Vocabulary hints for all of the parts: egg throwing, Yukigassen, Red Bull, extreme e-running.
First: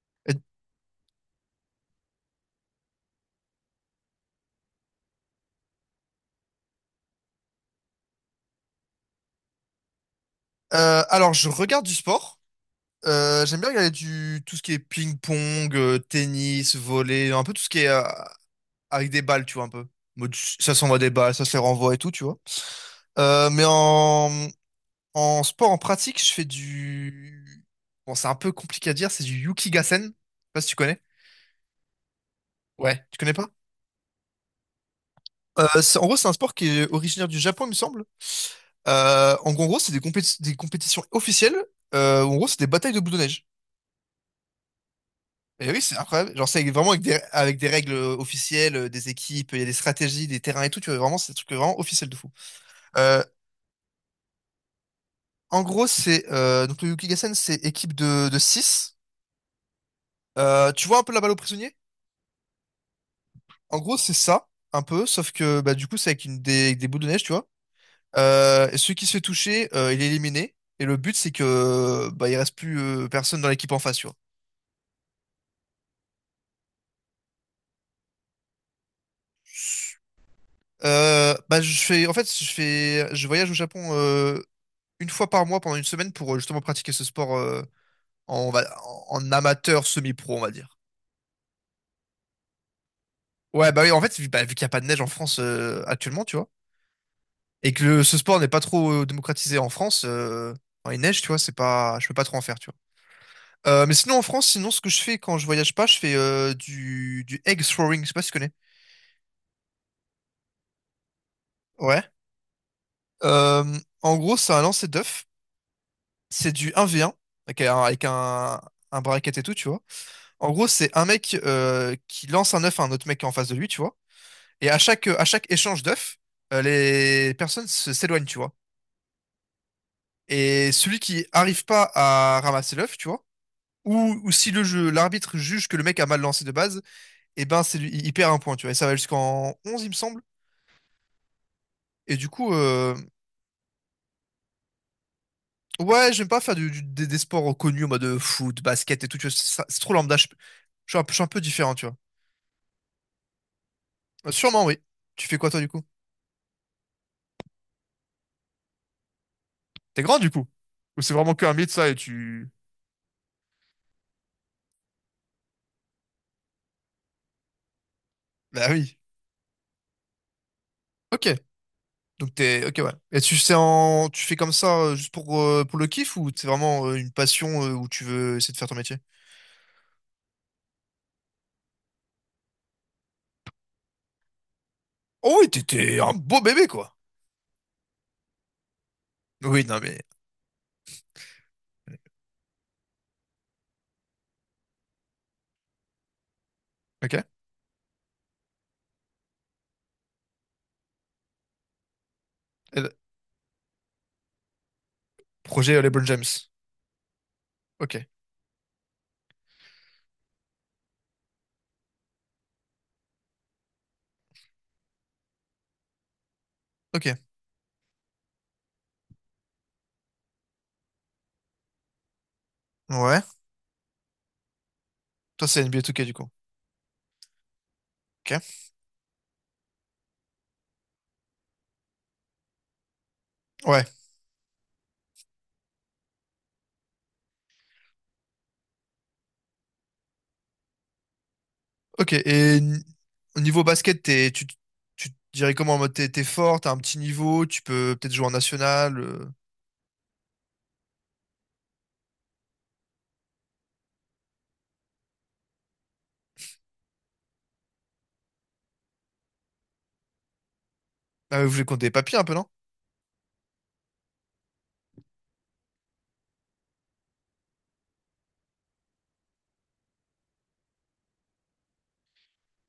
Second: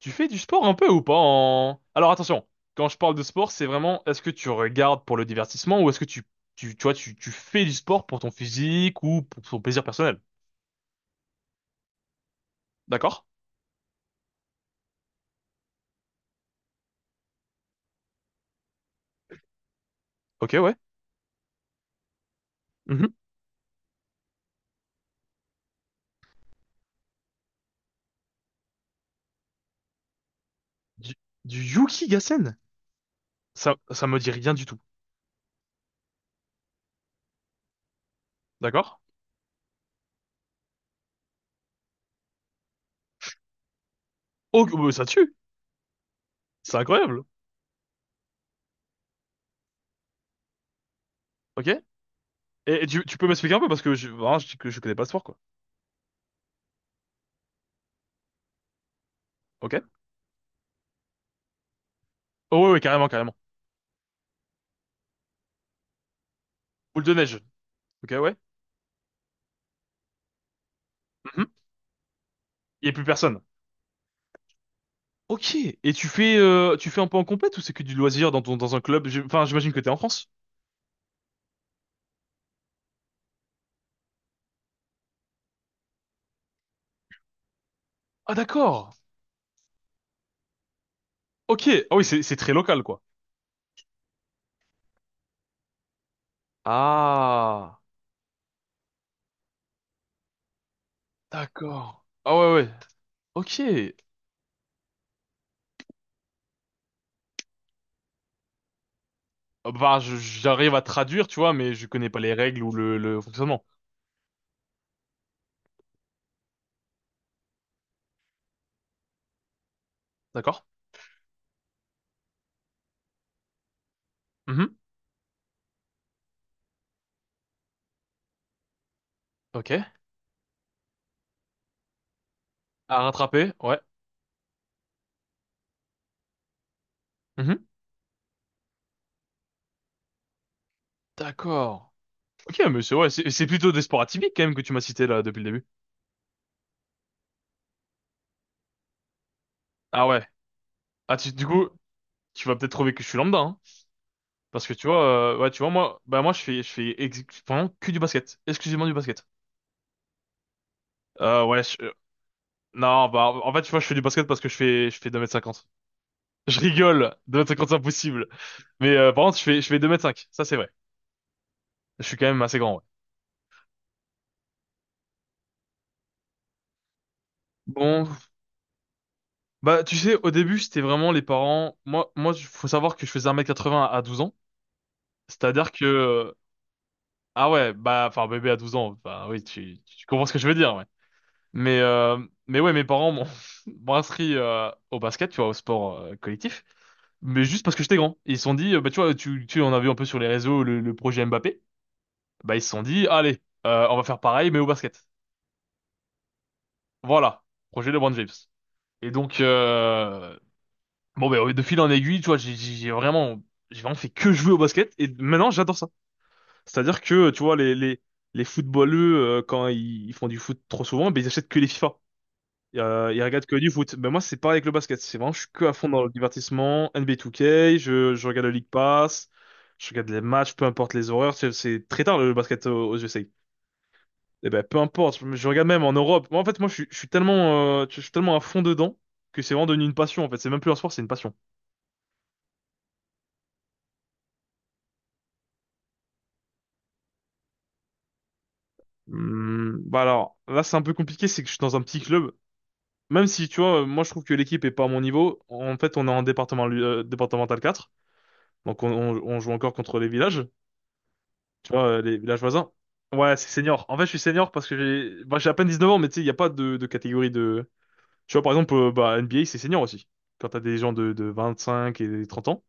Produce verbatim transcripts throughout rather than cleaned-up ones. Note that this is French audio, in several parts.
Tu fais Euh, du sport un peu ou pas en... Alors attention, quand je parle de sport, c'est vraiment est-ce que tu regardes pour le divertissement ou est-ce que tu, tu, tu vois, tu, tu fais du sport pour ton physique ou pour ton plaisir personnel. euh, alors, je regarde du sport. D'accord? Euh, j'aime bien regarder du tout ce qui est ping-pong, euh, tennis, volley, un peu tout ce qui est euh, avec des balles, tu vois, un peu. Mode, Ok, ça ouais. s'envoie des balles, ça se les renvoie et tout, tu vois. Mhm. Euh, mais en, en sport, en pratique, je fais du... Bon, c'est un peu compliqué à dire, c'est du Yukigassen. Je sais pas si tu connais. Du, du Yuki. Ouais. Tu connais pas? Ça, ça me dit rien du tout. Euh, c'est- en gros, c'est un sport qui est originaire du Japon, il me semble. D'accord? Euh, en gros, c'est des, compéti- des compétitions officielles. Euh, où en gros, c'est des batailles de boules de neige. Oh, oh, bah, ça tue! Et oui, c'est incroyable. Genre, c'est C'est vraiment avec des, incroyable! avec des règles euh, officielles, euh, des équipes, il y a des stratégies, des terrains et tout. Tu vois, vraiment, c'est des trucs Ok? Et, vraiment officiels de fou. et tu, tu Euh, peux m'expliquer un peu parce que je, vraiment, je, que je connais pas ce sport, quoi. En gros, c'est... euh, donc, le Yukigassen, c'est équipe de, de six. Ok? Tu vois un peu la balle aux prisonniers? Oh, ouais, ouais, carrément, carrément. En gros, c'est ça, un peu, sauf que bah, du coup, c'est avec une, des, avec des boules Boule de de neige, tu neige. vois. Ok, ouais. Euh, et celui qui se fait toucher, euh, il est éliminé. Et le but, c'est Mhm. que bah, il reste plus Il y a plus euh, personne. personne dans l'équipe en face, tu vois. Ok. Et tu fais, euh, tu fais un peu en compète ou c'est que du loisir dans ton, dans un club? J'ai- Enfin, j'imagine que t'es en France. Euh, bah, je fais, en fait, je fais, je voyage au Japon euh, une fois par mois pendant une semaine pour euh, justement pratiquer ce sport euh, Ah, en, va- d'accord. en en amateur semi-pro, on va dire. Ok. Ah oui, c'est, c'est très local, quoi. Ouais, bah oui, en fait, vu, bah, vu qu'il n'y a pas de neige en France euh, actuellement, tu vois, et Ah, que le- ce sport n'est pas trop euh, démocratisé en France, euh, quand il neige, tu vois, c'est pas, d'accord. je peux pas trop Ah en ouais, faire, ouais. tu vois. Ok. Euh, mais sinon en France, sinon ce que je fais quand je voyage pas, je fais euh, du, du egg throwing, je sais pas si tu connais. Ah, bah, je- j'arrive à traduire, tu vois, mais je Ouais. connais pas les règles ou le, le Euh, fonctionnement. En gros, c'est un lancer d'œuf. C'est du un v un, avec un, avec un, un bracket et tout, tu vois. En D'accord. gros, c'est un mec euh, qui lance un œuf à un autre mec qui est en face de lui, tu vois. Et Mhm. à chaque, à chaque échange d'œufs, euh, les personnes se- s'éloignent, tu vois. Ok. Et celui qui arrive pas à ramasser l'œuf, À tu vois, rattraper, ouais. ou, ou si le jeu, l'arbitre juge que le mec a mal lancé de base, et ben Mhm. c'est lui, il il perd un point, tu vois. Et ça va jusqu'en onze il me semble. D'accord. Et du coup, Ok, mais euh, c'est, ouais, c'est c'est plutôt des sports atypiques quand même que tu m'as cité là depuis le début. ouais, j'aime pas faire du- du- des, des sports reconnus en mode euh, foot, basket et tout. Tu vois, ça- c'est trop Ah lambda. Je, ouais. je suis un, peu je Ah, suis un tu, peu du coup, différent, tu vois. tu vas peut-être trouver que je suis lambda, hein. Euh, Sûrement, Parce que oui. tu vois, Tu fais euh, quoi, ouais, tu toi, du vois, coup? moi, bah moi, je fais, je fais ex- vraiment que du basket, exclusivement du basket. T'es grand, du coup? Ou c'est vraiment Euh, qu'un Ouais, mythe, je- ça, euh, et tu... non, bah, en fait, tu vois, je fais du basket parce que je fais, je fais deux mètres cinquante. Je rigole, deux mètres cinquante c'est impossible. Bah Mais oui. euh, par contre, je fais, je fais deux mètres cinq. Ça c'est vrai. Ok. Je suis quand Donc même assez t'es... grand, Ok, ouais. ouais. Et tu sais en... Tu fais comme ça euh, juste pour, euh, pour le kiff ou c'est vraiment euh, une passion euh, où tu Bon, veux essayer de faire ton métier? bah, tu sais, au début, c'était vraiment les parents. Moi, moi, il faut savoir que je faisais un mètre quatre-vingts à douze ans. Oh oui, C'est-à-dire t'étais un que, beau bébé, quoi. ah ouais, bah, enfin, bébé à douze ans, bah oui, Oui, non, tu, mais... tu comprends ce que je veux dire. Mais, euh, mais ouais, mes parents m'ont m'ont inscrit euh, au basket, tu vois, au sport euh, collectif, Ok. Et mais juste parce que j'étais grand. Ils se sont dit, euh, bah, tu vois, tu, tu en as vu un peu sur les réseaux le, le projet Mbappé. Bah, ils se sont le- dit, allez, euh, on va faire pareil, mais au basket. Projet euh, LeBron James. Voilà, projet Ok. LeBron James. Et donc, euh, bon, bah, de fil en aiguille, tu vois, j'ai j'ai- j'ai vraiment, j'ai vraiment fait que jouer au basket, et maintenant, j'adore ça. C'est-à-dire Ok. que, tu vois, les, les, les footballeux, euh, quand ils, ils font du foot trop souvent, bah, ils achètent que les FIFA. Et, Euh, Ouais. Il regarde que du foot. Ben moi, c'est pareil avec le basket. C'est vraiment, je Toi, suis c'est que à N B A fond deux K, dans le du coup. divertissement. N B A deux k, je, je regarde le Ok. League Pass, je regarde les matchs, peu importe les horaires. C'est c'est très tard le basket aux, aux U S A. Ouais. Et ben, peu importe, je, je regarde même en Europe. Moi, en fait, moi, je, suis je suis tellement, euh, je suis tellement à fond dedans que c'est vraiment devenu une passion. En fait, c'est même plus un sport, c'est une passion. Ok, et n- au niveau basket, t'es, tu, tu te dirais comment en mode t'es, t'es fort, t'as un petit niveau, tu peux peut-être jouer en national. euh. Hum, bah alors, là, c'est un peu compliqué, c'est que je suis dans un petit club. Même si, tu vois, moi, je trouve que l'équipe est pas à mon niveau. En fait, on est en département, euh, départemental quatre. Donc, on, on on joue encore contre les villages. Ah, ouais, vous voulez Tu compter vois, les euh, papiers les un peu, villages non? voisins. Ouais, c'est senior. En fait, je suis senior parce que j'ai bah, j'ai à peine dix-neuf ans, mais tu sais, il n'y a pas de, de catégorie de... Tu vois, par exemple, euh, bah, N B A, c'est senior aussi. Quand t'as des gens de, de vingt cinq et des trente ans.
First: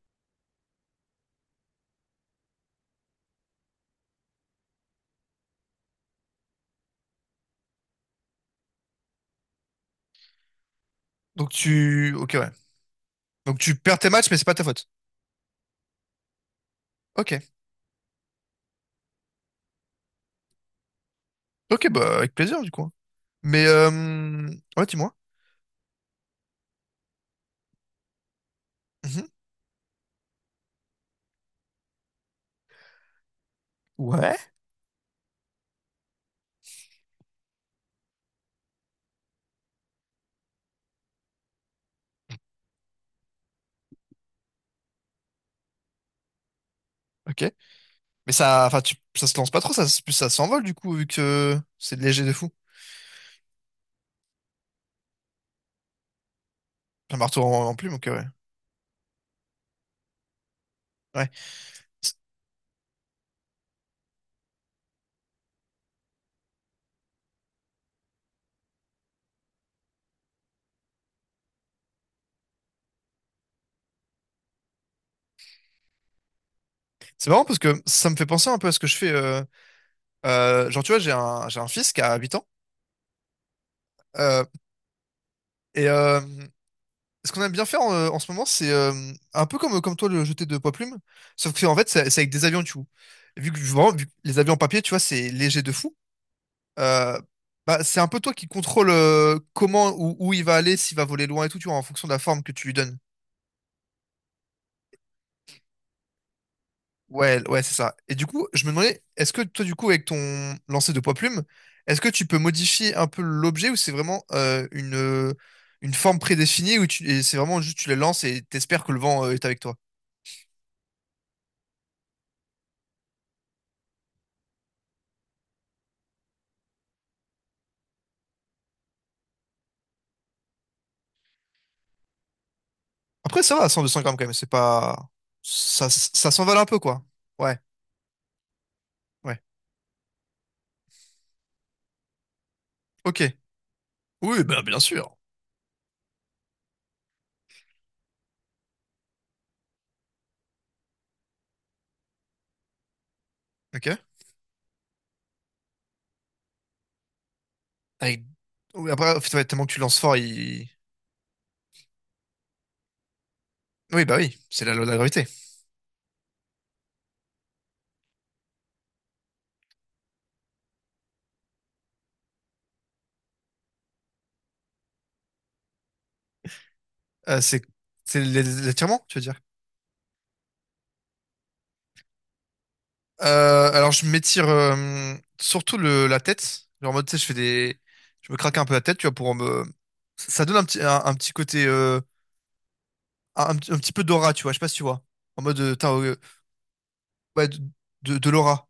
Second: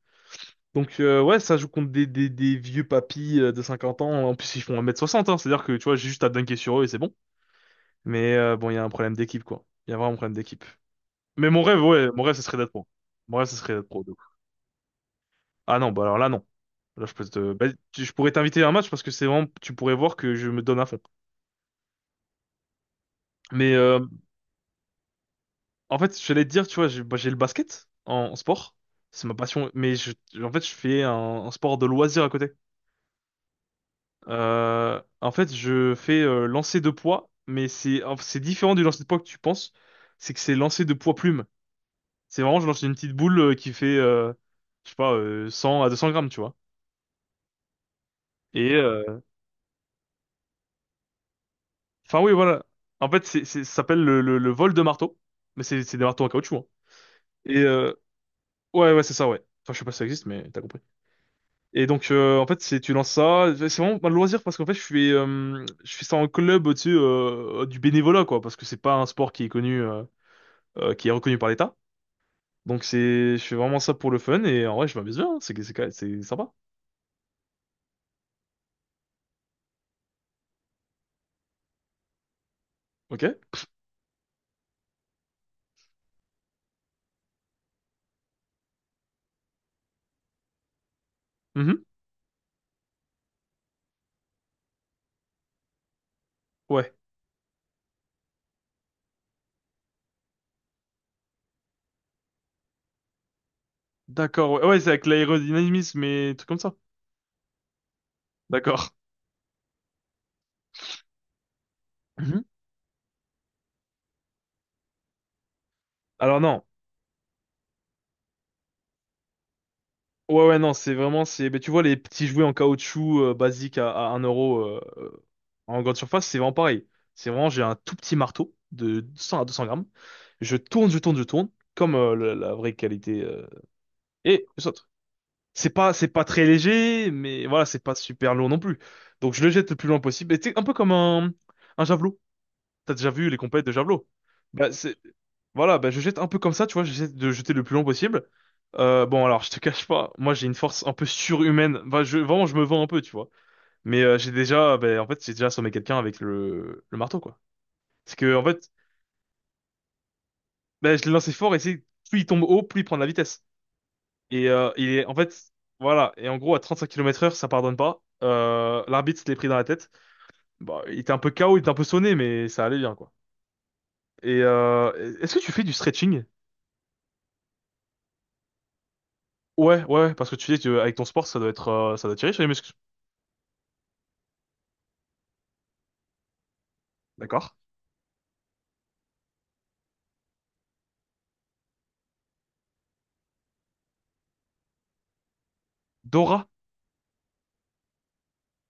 Donc, euh, ouais, ça joue contre des, des, des vieux papis euh, de cinquante ans. En plus, ils font un mètre soixante, hein. C'est-à-dire que, tu vois, j'ai juste à dunker sur eux et c'est bon. Mais euh, bon, il y a un problème d'équipe, quoi. Il y a vraiment un problème d'équipe. Donc Mais mon rêve, ouais, tu. mon Ok, rêve, ce ouais. serait d'être pro. Mon rêve, ce Donc serait tu d'être perds pro. tes De ouf. matchs, mais c'est pas ta faute. Ah non, bah alors là, non. Là, je peux Ok. te- bah, tu- je pourrais t'inviter à un match parce que c'est vraiment, tu pourrais voir que je me donne à fond. Ok, bah avec plaisir du coup, hein. Mais Mais euh, euh... Ouais, dis-moi. en fait, je j'allais te dire, tu vois, j'ai bah, j'ai le basket en, en sport. Mhm. C'est ma passion. Mais je, en fait, je fais un, un sport de loisir à côté. Ouais. Euh, en fait, je fais euh, lancer de poids, mais c'est en fait, c'est différent du lancer de poids que tu penses. C'est que c'est lancer de poids plume. C'est vraiment, je lance une petite boule euh, qui fait, euh, je sais pas, euh, cent à deux cents grammes, tu vois. Ok. Mais ça. Et Enfin, tu... euh, ça se lance pas trop, ça, s- ça s'envole du coup, vu que c'est enfin, léger oui, de fou. voilà. En fait, c'est, c'est, ça s'appelle le, le, le vol de marteau. Mais c'est c'est des marteaux en caoutchouc, hein. Un marteau Et en, en euh, plume, ok, ouais. ouais, ouais, c'est ça, ouais. Enfin, je sais pas si ça existe, mais t'as compris. Ouais. Et donc, C'est euh, en fait, c'est tu lances ça. C'est vraiment un loisir parce qu'en fait, je fais, euh, je fais ça en club, tu sais, euh, du bénévolat, quoi, parce que c'est pas un sport qui est connu, euh, euh, qui est reconnu par l'État. Donc, c'est, je fais vraiment ça pour le fun et en vrai, je m'amuse bien, hein. C'est, c'est, c'est sympa. c'est marrant parce que ça me fait penser un peu à ce que je fais. euh, euh, Genre, tu vois, j'ai un, j'ai un fils qui a huit ans. Ok? euh, Et euh, ce qu'on aime bien faire en, en ce moment, c'est euh, un peu comme, comme toi le jeter de poids plume, sauf que en Mhm. fait, c'est c'est avec des avions, tu vois. Vu que vraiment, vu que les avions en papier, tu vois, c'est léger de fou. Ouais. Euh, Bah, c'est un peu toi qui contrôle euh, comment ou où il va aller, s'il va voler loin et tout, tu vois, en fonction de la forme que tu lui donnes. D'accord. Ouais, ouais, c'est avec l'aérodynamisme et trucs comme ça. Ouais, ouais, c'est ça. Et du coup, je me D'accord. demandais, est-ce que toi, du coup, avec ton lancer de poids plume, est-ce que tu peux Mhm. modifier un peu l'objet ou c'est vraiment euh, une, une forme Alors non. prédéfinie ou tu, et c'est vraiment juste tu les lances et t'espères que le vent euh, est avec toi? Ouais, ouais, non, c'est vraiment, c'est, mais tu vois, les petits jouets en caoutchouc euh, basiques à, à un euro euh, euh, en grande surface, c'est vraiment pareil. C'est vraiment, j'ai un tout petit marteau de cent à deux cents grammes. Je tourne, je tourne, je tourne, comme euh, la, la vraie qualité, Après, euh, ça va, cent deux cents grammes quand même, et c'est je saute. pas... C'est Ça, pas, c'est pas ça très s'envale un peu, quoi. léger, mais Ouais, voilà, c'est pas super lourd non plus. Donc ouais. je le jette le plus loin possible. Et c'est un peu comme un, un javelot. T'as déjà Ok. vu les compètes de javelot? Oui, bah, Bah, bien c'est... sûr. Voilà, bah, je jette un peu comme ça, tu vois, j'essaie de jeter le plus long possible. Euh, bon, alors, je te cache pas, moi j'ai une force un peu surhumaine. Bah, je, vraiment, je me vends un peu, tu vois. Ok. Mais euh, j'ai déjà, bah, en fait, j'ai déjà assommé quelqu'un avec le, le marteau, quoi. C'est Avec- que, en fait, Oui, après, en fait, ouais, tellement que tu lances fort, il... bah, je l'ai lancé fort et c'est plus il tombe haut, plus il prend de la vitesse. Oui, bah oui, Et c'est euh, la loi Il de la est, en gravité. fait, voilà. Et en gros, à trente-cinq kilomètres heure, ça pardonne pas. Euh, l'arbitre se l'est pris dans la tête. Bah, il était un peu K O, il était un peu sonné, mais ça allait bien, quoi. Et euh, est-ce que tu fais du stretching? Euh, c'est c'est l'é- l'étirement, tu veux dire? Ouais, ouais, ouais, parce que tu dis que avec ton sport, ça doit être, euh, ça doit tirer sur les muscles. Euh, alors, je m'étire euh, surtout le, la tête. Genre, en mode, tu sais, je fais D'accord. des... Je me craque un peu la tête, tu vois, pour me... Ça donne un petit, un, un petit côté... euh, un, un petit peu d'aura, tu vois, je sais pas si tu vois. En mode, euh, t'as, euh, Dora. ouais, de, de, de l'aura.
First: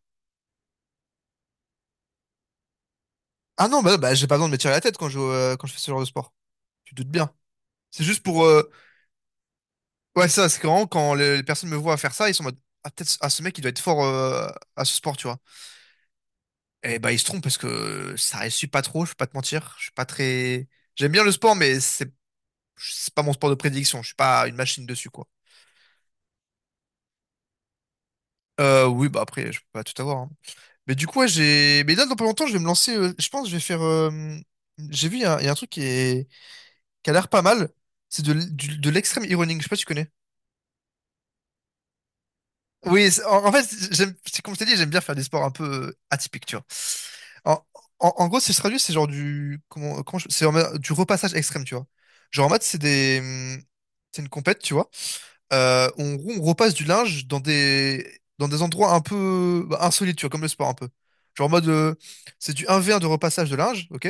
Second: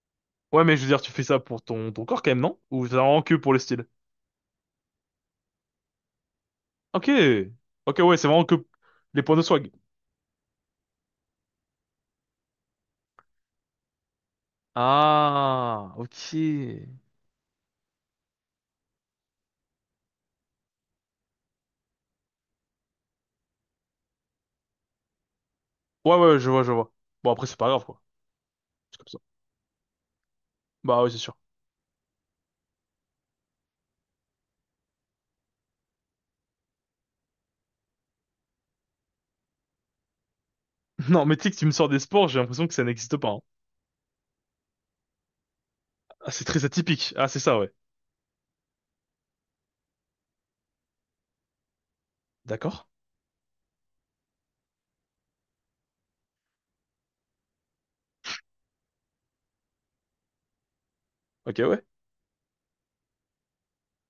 Ouais, mais je veux dire, tu fais ça pour ton, ton corps quand même, non? Ou c'est vraiment que pour le Ah non, style? bah, bah j'ai pas besoin de me tirer la tête quand je, euh, quand je fais ce genre de sport. Tu te Ok. doutes bien. Ok, C'est ouais, juste c'est pour. vraiment que euh, les points de swag. Ouais, ça, c'est vraiment quand les, les personnes me voient faire ça, ils sont en mode. Ah, peut-être, ah, ce mec, il doit être fort euh, à ce sport, tu vois. Ah, ok. Ouais, Et bah, ils se trompent parce que ça réussit pas trop, je vais pas te mentir. Je suis pas très. J'aime bien le sport, mais c'est c'est pas mon sport de prédilection. Je suis pas une machine dessus, quoi. ouais, je vois, je vois. Bon, après, c'est pas grave, quoi. Euh, C'est comme Oui, ça. bah après, je peux pas tout avoir, hein. Mais Bah du oui, c'est coup, ouais, sûr. j'ai. Mais là, dans pas longtemps, je vais me lancer. Euh, je pense que je vais faire. euh, J'ai vu, il y, a un il y a un truc qui, est... qui a l'air pas mal. C'est de, l- du- de l'extrême e-running. Je sais pas si tu connais. Non, mais tu sais que tu me sors des sports, j'ai l'impression que ça Oui, n'existe c'est- pas, hein. en, en fait, j'aime, c'est comme je t'ai dit, j'aime bien faire des sports un peu euh, Ah, c'est atypiques, tu très vois. atypique. Ah, c'est En, ça, ouais. en- en gros, si je traduis, c'est genre du, comment, comment je- c'est en mode du repassage extrême, tu vois. Genre en mode, c'est D'accord. des, hum, c'est une compète, tu vois. Euh, on, on repasse du linge dans des, dans des endroits un peu bah, insolites, tu vois, comme le sport un peu. Genre en Ok, mode, ouais. euh, c'est du un v un de repassage de linge, ok?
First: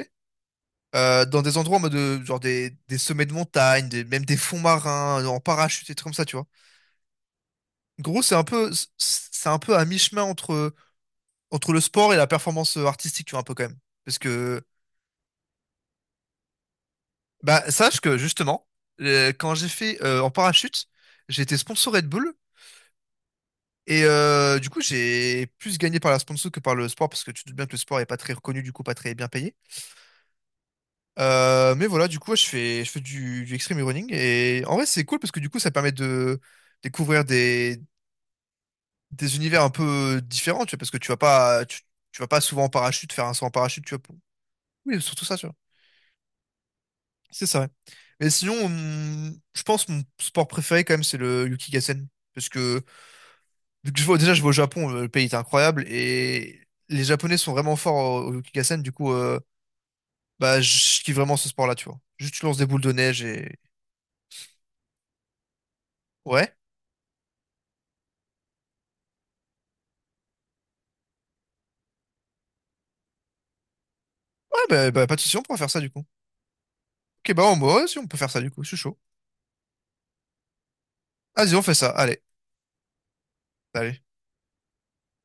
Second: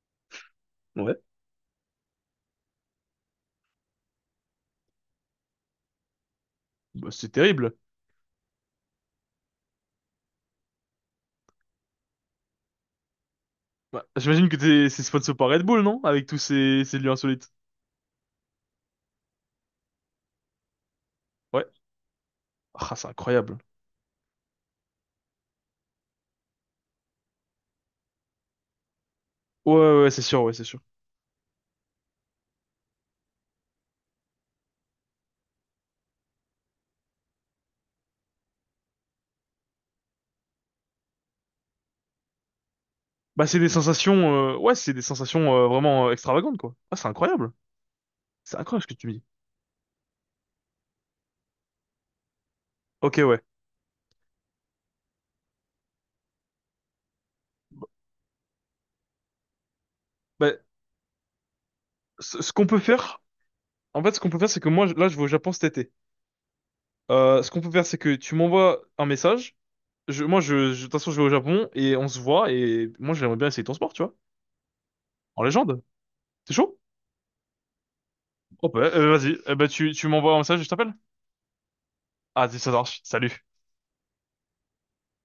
Ouais. Euh, dans des endroits en mode, euh, genre des, des sommets de montagne, des- même des fonds marins, en parachute et tout comme ça, tu vois. Bah, c'est terrible. Gros, c'est un peu, c'est un peu à mi-chemin entre, entre le sport et la performance artistique, tu vois, un peu quand même. Bah, Parce j'imagine que que, t'es, c'est sponsor par Red Bull, non? Avec tous ces, ces lieux insolites. bah, sache que justement, euh, quand j'ai fait euh, en parachute, j'ai été Ouais. sponsor Red Bull. Ah, c'est incroyable. Et euh, du coup, j'ai plus gagné par la sponsor que par le sport, parce que tu te doutes bien que le sport est pas très reconnu, du coup, pas très bien payé. Ouais, ouais, ouais, c'est sûr, ouais, c'est sûr. Euh, mais voilà, du coup, ouais, je fais, je fais du, du extreme running. Et en vrai, c'est cool parce que du coup, ça permet de découvrir des, des univers un peu différents, tu vois, parce que tu vas pas, tu, tu vas pas souvent en parachute, faire un saut Bah, en c'est des parachute, tu vois, sensations, euh, ouais, c'est oui, des surtout ça, tu sensations vois. euh, vraiment euh, extravagantes, quoi. Ah, c'est C'est incroyable. ça, ouais. Mais C'est sinon, incroyable ce que tu me dis. hum, je pense que mon sport préféré quand même, c'est le Yukigassen. Parce que Ok, ouais. vu que je vois, Déjà, je vais au Japon, euh, le pays est incroyable et les Japonais sont vraiment forts au, au Yukigassen. Du coup, euh, Bah, bah, je kiffe vraiment ce sport-là, tu vois. Juste, ce, tu ce lances des qu'on peut boules de faire, neige et en fait, ce qu'on peut faire, c'est que moi, je- là, je vais au Japon cet été. ouais, Euh, ce qu'on peut faire, c'est que tu m'envoies un message. Je, moi, je, je- de toute façon, je vais au Japon et on se voit. Et moi, j'aimerais bien essayer ton sport, tu vois. ouais, bah, bah, pas de souci, on En pourra faire ça légende. du coup. C'est chaud? Ok, bah, on, bah, ouais, si on peut faire ça du coup, je Oh, suis bah, chaud. euh, vas-y. Eh bah, tu, tu m'envoies un message et je t'appelle. Vas-y, on fait ça. Allez, Ah, ça marche. Salut. bah, allez.